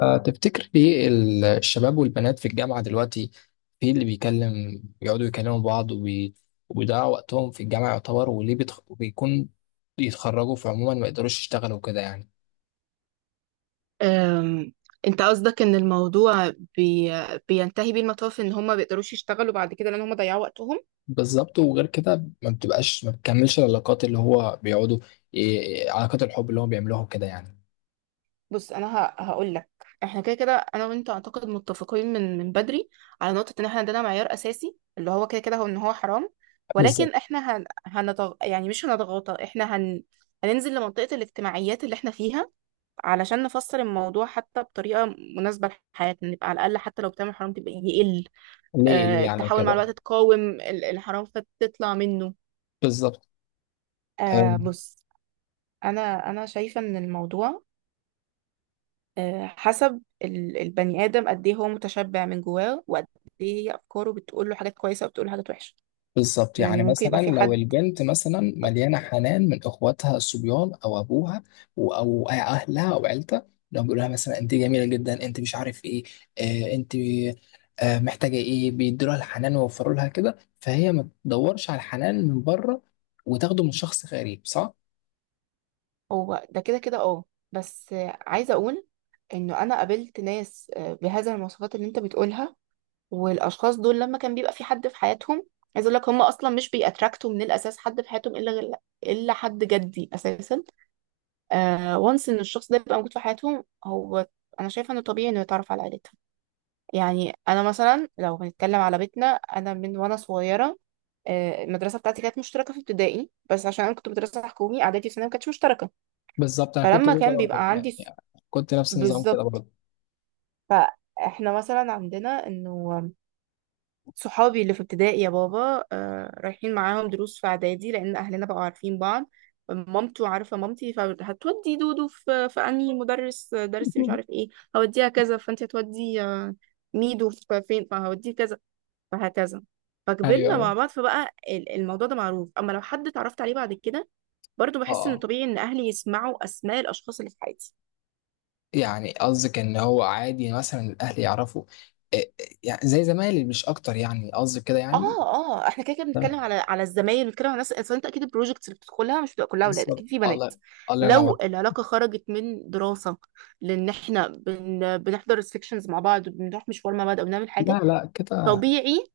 تفتكر ليه الشباب والبنات في الجامعة دلوقتي في اللي بيكلم بيقعدوا يكلموا بعض وبيضيعوا وقتهم في الجامعة يعتبر، وليه بيكون يتخرجوا فعموما ما يقدروش يشتغلوا كده يعني؟ أم، انت قصدك ان الموضوع بينتهي بيه المطاف ان هم ما بيقدروش يشتغلوا بعد كده لان هم ضيعوا وقتهم. بالظبط، وغير كده ما بتكملش العلاقات، اللي هو بيقعدوا علاقات الحب اللي هو بيعملوها كده يعني. بص انا هقول لك، احنا كده كده انا وانت اعتقد متفقين من بدري على نقطة ان احنا عندنا معيار اساسي اللي هو كده كده هو ان هو حرام، بالظبط. ولكن احنا يعني مش هنضغطه، احنا هننزل لمنطقة الاجتماعيات اللي احنا فيها علشان نفسر الموضوع حتى بطريقة مناسبة لحياتنا، نبقى على الأقل حتى لو بتعمل حرام تبقى يقل. ليه ليه يعني تحاول مع وكده. الوقت تقاوم الانحراف فتطلع منه. بالظبط. آه. بص، انا شايفه ان الموضوع حسب البني ادم قد ايه هو متشبع من جواه، وقد ايه هي افكاره، بتقول له حاجات كويسه وبتقول له حاجات وحشه. بالظبط، يعني يعني ممكن مثلا يبقى في لو حد. البنت مثلا مليانه حنان من اخواتها الصبيان او ابوها او اهلها او عيلتها، لو بيقولوا لها مثلا انت جميله جدا، انت مش عارف ايه، آه انت آه محتاجه ايه، بيدوا لها الحنان ويوفروا لها كده، فهي ما تدورش على الحنان من بره وتاخده من شخص غريب، صح؟ هو ده كده كده اه. بس عايزه اقول انه انا قابلت ناس بهذه المواصفات اللي انت بتقولها، والاشخاص دول لما كان بيبقى في حد في حياتهم، عايز اقول لك هم اصلا مش بيأتراكتوا من الاساس حد في حياتهم الا الا حد جدي اساسا. وانس ان الشخص ده يبقى موجود في حياتهم، هو انا شايفه انه طبيعي انه يتعرف على عيلتهم. يعني انا مثلا لو بنتكلم على بيتنا، انا من وانا صغيره، المدرسه بتاعتي كانت مشتركه في ابتدائي، بس عشان انا كنت مدرسه حكومي، اعدادي وثانوي ما كانتش مشتركه. بالظبط، انا كنت فلما كده كان برضه بيبقى عندي يعني، كنت نفس النظام كده بالظبط. برضه. فاحنا مثلا عندنا انه صحابي اللي في ابتدائي يا بابا آه رايحين معاهم دروس في اعدادي، لان اهلنا بقوا عارفين بعض، مامته عارفه مامتي، فهتودي دودو في انهي مدرس، درس مش عارف ايه، هوديها كذا، فانت هتودي ميدو في فين، فهوديه كذا، فهكذا. ايوه، فكبرنا أيوة. مع بعض، فبقى الموضوع ده معروف. اما لو حد اتعرفت عليه بعد كده، برضو بحس ان اه. طبيعي ان اهلي يسمعوا اسماء الاشخاص اللي في حياتي. يعني قصدك ان هو عادي مثلا الاهل يعرفوا إيه- يعني زي زمايلي مش اكتر، يعني قصدك كده اه يعني. اه، احنا كده كده بنتكلم تمام، على الزمايل، بنتكلم على الناس، اصل انت اكيد البروجكتس اللي بتدخلها مش بتبقى كلها اولاد، بالظبط. اكيد في بنات. الله، الله ينور. لو العلاقه خرجت من دراسه، لان احنا بنحضر السكشنز مع بعض، وبنروح مشوار مع بعض، او بنعمل لا حاجه، لا كده. طبيعي.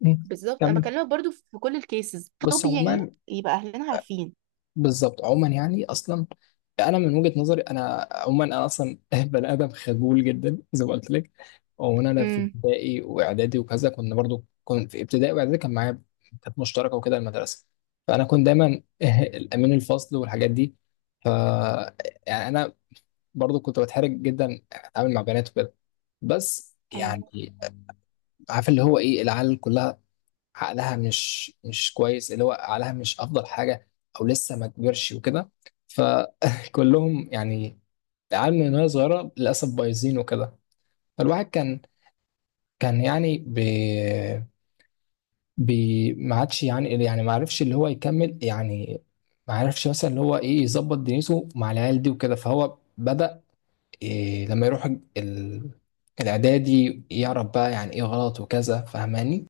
مم. بالظبط، انا كمل. بكلمك برضو في كل الكيسز بس طبيعي، عموما يبقى اهلنا عارفين. بالظبط، عموما يعني اصلا، انا من وجهة نظري، انا عموما انا اصلا بني ادم خجول جدا زي ما قلت لك. وانا في امم. ابتدائي واعدادي وكذا كنا برضو، كنت في ابتدائي واعدادي كان معايا، كانت مشتركه وكده المدرسه. فانا كنت دايما الامين الفصل والحاجات دي. ف، يعني انا برضو كنت بتحرج جدا اتعامل مع بنات وكده. بس يعني عارف اللي هو ايه، العيال كلها عقلها مش كويس، اللي هو عقلها مش افضل حاجه، او لسه ما كبرش وكده. فكلهم يعني العيال من وهي صغيره للاسف بايظين وكده. فالواحد كان يعني بي ما عادش يعني، يعني ما عرفش اللي هو يكمل يعني، ما عرفش مثلا اللي هو ايه يظبط دنيته مع العيال دي وكده. فهو بدأ إيه لما يروح ال... الاعدادي يعرف بقى يعني ايه غلط وكذا، فاهماني؟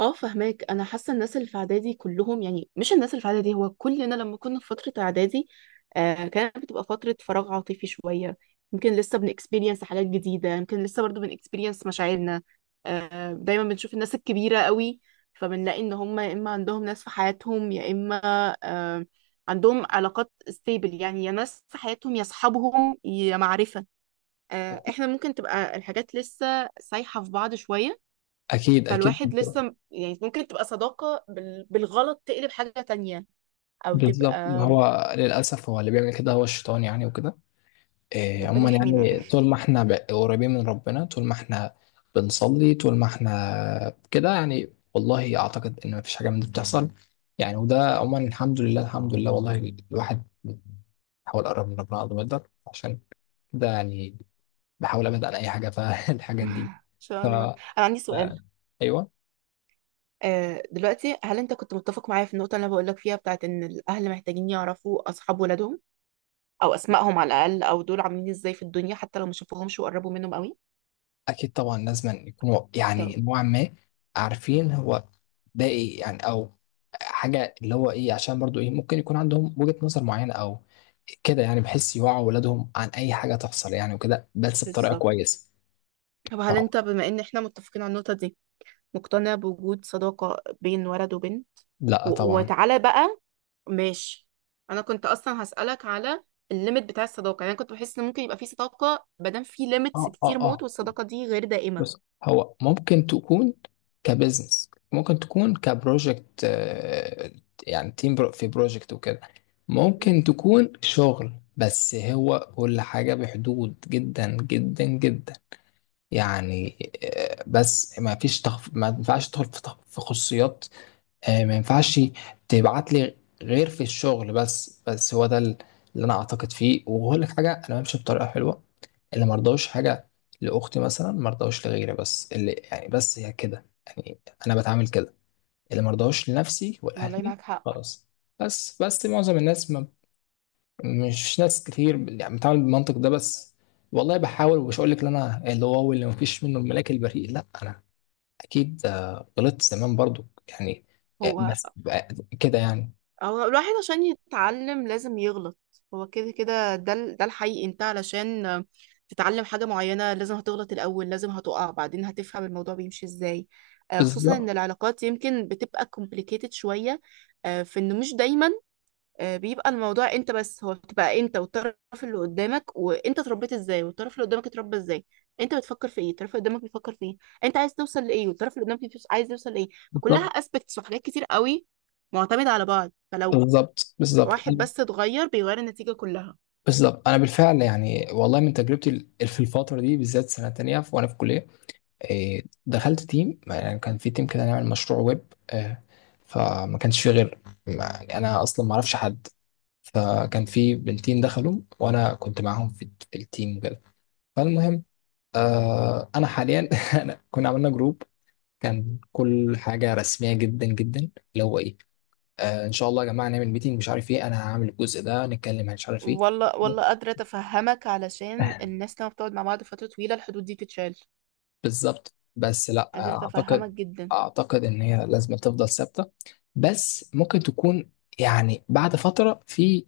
اه فهماك. انا حاسه الناس اللي في اعدادي كلهم، يعني مش الناس اللي في اعدادي، هو كلنا لما كنا في فتره اعدادي، آه كانت بتبقى فتره فراغ عاطفي شويه، يمكن لسه بنكسبيرينس حاجات جديده، يمكن لسه برضو بنكسبيرينس مشاعرنا. آه دايما بنشوف الناس الكبيره قوي، فبنلاقي ان هم يا اما عندهم ناس في حياتهم، يا اما آه عندهم علاقات ستيبل، يعني يا ناس في حياتهم، يا اصحابهم، يا معرفه. آه احنا ممكن تبقى الحاجات لسه سايحه في بعض شويه. اكيد اكيد فالواحد لسه يعني ممكن تبقى صداقة بالغلط تقلب حاجة تانية، أو تبقى. بالظبط. ما هو للأسف هو اللي بيعمل كده هو الشيطان يعني وكده. إيه، ربنا عموما يحمينا يعني طول ما احنا قريبين من ربنا، طول ما احنا بنصلي، طول ما احنا كده يعني، والله أعتقد إن مفيش حاجة من دي بتحصل يعني. وده عموما الحمد لله، الحمد لله، والله الواحد بيحاول يقرب من ربنا قد ما يقدر عشان كده يعني، بحاول أبعد عن أي حاجة فالحاجات دي. إن ف، شاء الله. آه، أنا عندي سؤال. أيوه. دلوقتي، هل أنت كنت متفق معايا في النقطة اللي أنا بقولك فيها، بتاعت إن الأهل محتاجين يعرفوا أصحاب ولادهم أو أسمائهم على الأقل، أو دول عاملين إزاي في الدنيا، حتى لو ما شافوهمش وقربوا منهم قوي؟ اكيد طبعا، لازم يكونوا يعني طب نوعا ما عارفين هو ده ايه يعني، او حاجه اللي هو ايه، عشان برضو ايه ممكن يكون عندهم وجهه نظر معينه او كده يعني، بحيث يوعوا ولادهم عن اي حاجه تحصل يعني وكده، بس بطريقه بالظبط. كويسه. طب هل آه، أنت بما إن إحنا متفقين على النقطة دي، مقتنع بوجود صداقة بين ولد وبنت؟ لا طبعا. وتعالى بقى. ماشي. انا كنت اصلا هسألك على الليميت بتاع الصداقة. يعني أنا كنت بحس ان ممكن يبقى في صداقة مادام في ليميتس اه اه كتير موت، اه، والصداقة دي غير دائمة. بس هو ممكن تكون كبزنس، ممكن تكون كبروجكت، آه، يعني تيم برو في بروجكت وكده، مم. ممكن تكون شغل، بس هو كل حاجة بحدود جدا جدا جدا يعني. آه، بس ما فيش ما ينفعش تدخل في في خصوصيات، آه، ما ينفعش تبعت لي غير في الشغل بس. بس هو ده اللي انا اعتقد فيه. وهقول لك حاجه، انا بمشي بطريقه حلوه، اللي مرضاش حاجه لاختي مثلا مرضاش لغيري، بس اللي يعني، بس هي كده يعني، انا بتعامل كده، اللي مرضاش لنفسي والله ولاهلي. معاك حق. خلاص. بس معظم الناس ما، مش ناس كتير يعني بتعامل بالمنطق ده. بس والله بحاول، ومش هقول لك ان انا اللي واو، اللي مفيش منه، الملاك البريء، لا، انا اكيد آه، غلطت زمان برضو يعني، آه، هو بس آه، كده يعني. هو الواحد عشان يتعلم لازم يغلط. هو كده كده ده ده الحقيقي. انت علشان تتعلم حاجة معينة لازم هتغلط الأول، لازم هتقع، بعدين هتفهم الموضوع بيمشي ازاي. خصوصا ان بالظبط العلاقات يمكن بتبقى complicated شوية. في انه مش دايما بيبقى الموضوع انت بس، هو بتبقى انت والطرف اللي قدامك، وانت اتربيت ازاي، والطرف اللي قدامك اتربى ازاي، انت بتفكر في ايه، الطرف اللي قدامك بيفكر في ايه، انت عايز توصل لايه، والطرف اللي قدامك عايز يوصل لايه. فكلها بالظبط. اسبكتس وحاجات كتير قوي معتمدة على بعض. فلو بالظبط بالظبط. واحد انا بس اتغير بيغير النتيجة كلها. بالظبط، انا بالفعل يعني والله، من تجربتي في الفتره دي بالذات سنه تانية وانا في كليه، آه، دخلت تيم، يعني كان في تيم كده نعمل مشروع ويب، آه، فما كانش فيه غير، يعني انا اصلا ما اعرفش حد، فكان في بنتين دخلوا وانا كنت معاهم في التيم وكده. فالمهم آه، انا حاليا، انا كنا عملنا جروب، كان كل حاجة رسمية جدا جدا، اللي هو ايه آه ان شاء الله يا جماعة نعمل ميتنج، مش عارف ايه، انا هعمل الجزء ده، نتكلم عن مش عارف ايه. والله والله قادرة أتفهمك، علشان الناس لما بتقعد مع بعض فترة طويلة الحدود دي تتشال. بالظبط، بس لا، قادرة أتفهمك اعتقد جدا. اعتقد ان هي لازم تفضل ثابتة، بس ممكن تكون يعني بعد فترة في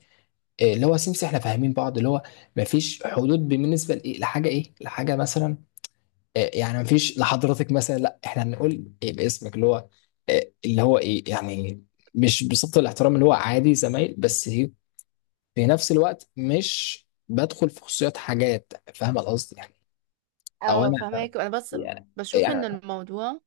آه، اللي هو سمسم، احنا فاهمين بعض، اللي هو مفيش حدود بالنسبة لايه، لحاجة ايه، لحاجة مثلا آه، يعني مفيش لحضرتك مثلا، لا احنا هنقول إيه باسمك، اللي هو آه، اللي هو ايه يعني، مش بصفة الاحترام، اللي هو عادي زمايل، بس إيه، في نفس الوقت مش بدخل في خصوصيات حاجات، فاهم القصد يعني؟ او اه انا فهماك. أنا بس يعني بشوف إن يعني، الموضوع،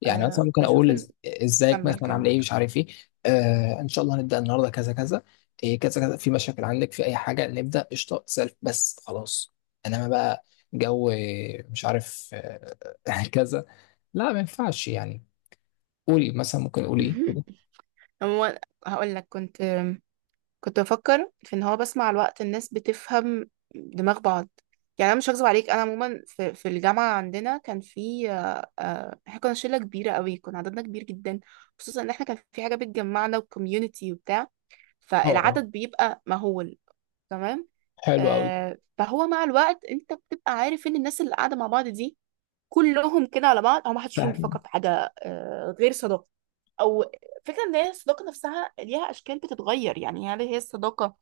يعني مثلا آه ممكن بشوف اقول إن، ازيك كمل مثلا، عامل كمل. ايه، مش عارف ايه، آه ان شاء الله هنبدا النهارده كذا كذا، إيه كذا كذا، في مشاكل عندك في اي حاجه، نبدا قشطه، تسال بس خلاص. انما بقى جو آه، مش عارف آه، كذا، لا ما ينفعش يعني. قولي مثلا، ممكن قولي ايه قولي. هو هقول لك، كنت كنت بفكر في ان هو بس مع الوقت الناس بتفهم دماغ بعض. يعني انا مش هكذب عليك، انا عموما في الجامعه عندنا كان في احنا كنا شله كبيره قوي، كنا عددنا كبير جدا، خصوصا ان احنا كان في حاجه بتجمعنا وكوميونتي وبتاع، اه اه. فالعدد بيبقى مهول. تمام. حلو قوي. فهو مع الوقت انت بتبقى عارف ان الناس اللي قاعده مع بعض دي كلهم كده على بعض، او ما حدش فيهم بيفكر فاهم. في حاجه غير صداقه. او فكره ان هي الصداقه نفسها ليها اشكال بتتغير، يعني هل هي الصداقه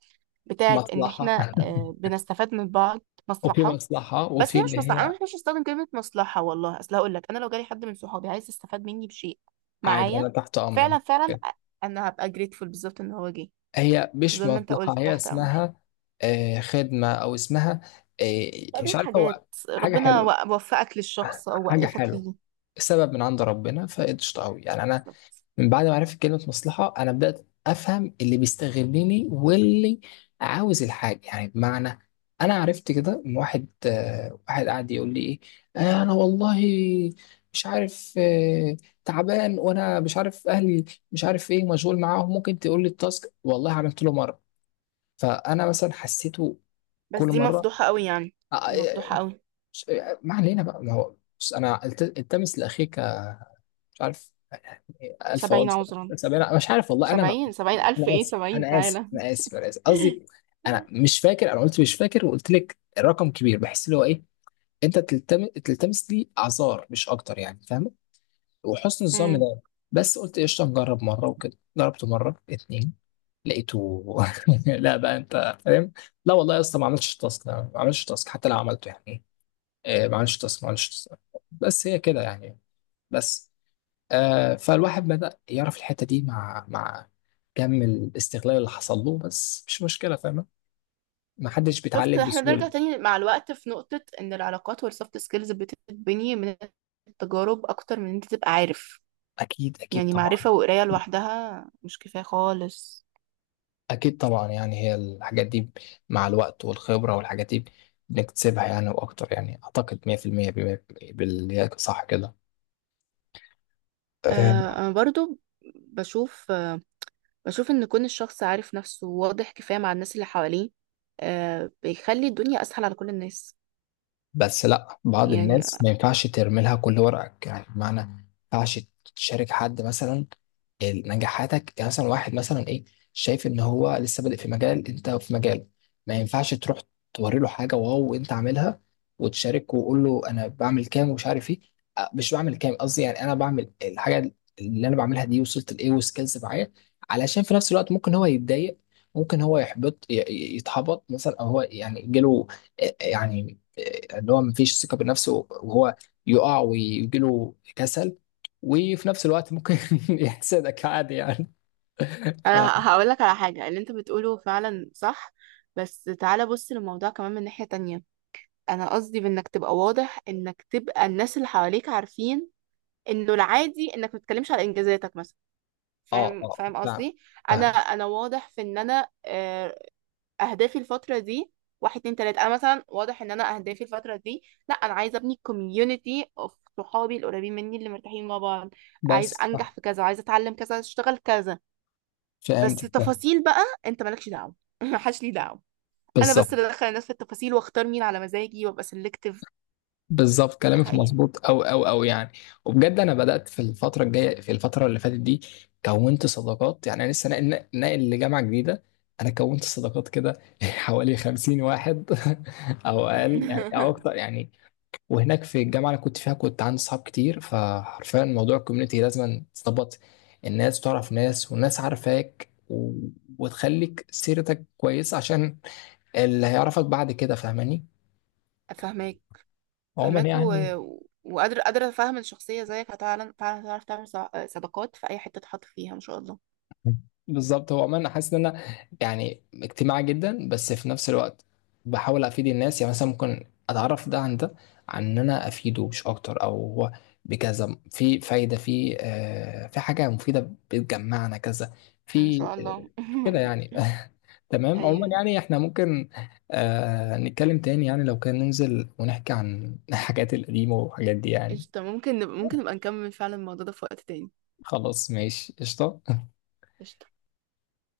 بتاعت ان مصلحه. احنا بنستفاد من بعض، وفي مصلحه. مصلحه بس وفي هي اللي مش مصلحه، هي انا مش هستخدم كلمه مصلحه والله، اصل هقول لك انا لو جالي حد من صحابي عايز يستفاد مني بشيء عادي، معايا، انا تحت امرك. فعلا فعلا انا هبقى جريتفول بالظبط ان هو جه. هي مش زي ما انت مصلحة، قلت، هي تحت امر. اسمها آه، خدمة، أو اسمها آه، مش فقضية عارف هو حاجات، حاجة ربنا حلوة، وفقك للشخص او حاجة وقفك حلوة، ليه. السبب من عند ربنا فقشطة أوي يعني. أنا بالظبط. من بعد ما عرفت كلمة مصلحة، أنا بدأت أفهم اللي بيستغلني واللي عاوز الحاجة، يعني بمعنى أنا عرفت كده من واحد آه، واحد قاعد يقول لي إيه آه، أنا والله مش عارف آه، تعبان وأنا مش عارف أهلي، مش عارف إيه، مشغول معاهم، ممكن تقول لي التاسك؟ والله عملت له مرة. فانا مثلا حسيته بس كل دي مره مفضوحه قوي يعني. دي آه، مفضوحه قوي. ش- ما علينا بقى، ما هو بس انا التمس لاخيك، مش عارف، الف عذر، سبعين عذرا. سبعين مش عارف والله انا ما، سبعين سبعين ألف انا إيه اسف سبعين، انا اسف تعالى. انا اسف قصدي، انا مش فاكر، انا قلت مش فاكر وقلت لك رقم كبير، بحس اللي هو ايه، انت تلتمس، تلتمس لي اعذار مش اكتر يعني، فاهم؟ وحسن الظن امم. ده، بس قلت قشطه نجرب مره وكده، جربت مره اتنين لقيته لا بقى انت فاهم. لا والله يا اسطى ما عملتش تاسك، ما عملتش تاسك، حتى لو عملته يعني، آه، ما عملتش تاسك، ما عملتش تاسك، بس هي كده يعني. بس آه، فالواحد بدأ يعرف الحتة دي مع كم الاستغلال اللي حصل له، بس مش مشكلة، فاهمة؟ ما حدش شفت، بيتعلم احنا بنرجع بسهولة. تاني مع الوقت في نقطة ان العلاقات والسوفت سكيلز بتتبني من التجارب اكتر من ان انت تبقى عارف. أكيد أكيد يعني طبعا. معرفة وقراية لوحدها مش كفاية خالص. أكيد طبعا، يعني هي الحاجات دي مع الوقت والخبرة والحاجات دي بنكتسبها يعني، وأكتر يعني، أعتقد 100% بما-، باللي هي صح كده آه آه، انا برضو بشوف، آه بشوف ان كون الشخص عارف نفسه واضح كفاية مع الناس اللي حواليه، آه بيخلي الدنيا اسهل على كل الناس. بس لا بعض يعني الناس ما ينفعش ترمي لها كل ورقك، يعني بمعنى ما ينفعش تشارك حد مثلا نجاحاتك، يعني مثلا واحد مثلا ايه، شايف ان هو لسه بادئ في مجال انت في مجال، ما ينفعش تروح توري له حاجه واو انت عاملها، وتشارك وقول له انا بعمل كام، ومش عارف ايه، أه، مش بعمل كام قصدي، يعني انا بعمل الحاجه اللي انا بعملها دي، وصلت لايه، وسكيلز معايا، علشان في نفس الوقت ممكن هو يتضايق، ممكن هو يحبط، يتحبط مثلا، او هو يعني جاله يعني آه، اللي هو مفيش ثقة بنفسه، وهو يقع ويجيله كسل، وفي نفس الوقت ممكن يحسدك عادي يعني. انا ف، هقول لك على حاجة، اللي انت بتقوله فعلا صح، بس تعالى بص للموضوع كمان من ناحية تانية. انا قصدي بانك تبقى واضح، انك تبقى الناس اللي حواليك عارفين انه العادي، انك ما تتكلمش على انجازاتك مثلا. اه فاهم اه، فاهم فاهم قصدي. انا فاهم. انا واضح في ان انا اهدافي الفتره دي واحد اتنين تلاته. انا مثلا واضح ان انا اهدافي الفتره دي، لا انا عايزه ابني كوميونتي اوف صحابي القريبين مني اللي مرتاحين مع بعض، عايز بس صح. انجح في كذا، عايزه اتعلم كذا، عايزه اشتغل كذا. بس فهمت. تفاصيل بقى انت مالكش دعوه محدش ليه دعوه. انا بالظبط بس اللي ادخل الناس في التفاصيل واختار مين على مزاجي وابقى سيلكتيف. بالظبط ده كلامك حقيقي. مظبوط، او او او يعني. وبجد انا بدات في الفتره الجايه، في الفتره اللي فاتت دي كونت صداقات، يعني انا لسه ناقل لجامعه جديده، انا كونت صداقات كده حوالي 50 واحد، او اقل يعني او اكتر يعني. وهناك في الجامعه اللي كنت فيها كنت عندي صحاب كتير، فحرفيا موضوع الكوميونتي لازم تظبط، الناس تعرف ناس والناس عارفاك و... وتخليك سيرتك كويسه عشان اللي هيعرفك بعد كده، فاهماني؟ فهماك عموما فهماك يعني وقادرة قادرة أفهم الشخصية زيك هتعلم فعلا، هتعرف تعمل صداقات في أي حتة تحط فيها إن شاء الله. بالظبط، هو عموما انا حاسس ان انا يعني اجتماعي جدا، بس في نفس الوقت بحاول افيد الناس، يعني مثلا ممكن اتعرف ده عن ده، عن ان انا افيده مش اكتر، او هو بكذا في فايده، في آه في حاجه مفيده بتجمعنا كذا، إن في شاء آه الله. كده يعني. تمام، عموما أيوه. يعني احنا ممكن آه نتكلم تاني، يعني لو كان ننزل ونحكي عن الحاجات القديمه والحاجات دي يعني. قشطة، ممكن نبقى ممكن نبقى نكمل فعلا الموضوع ده في وقت تاني. خلاص ماشي قشطه. قشطة.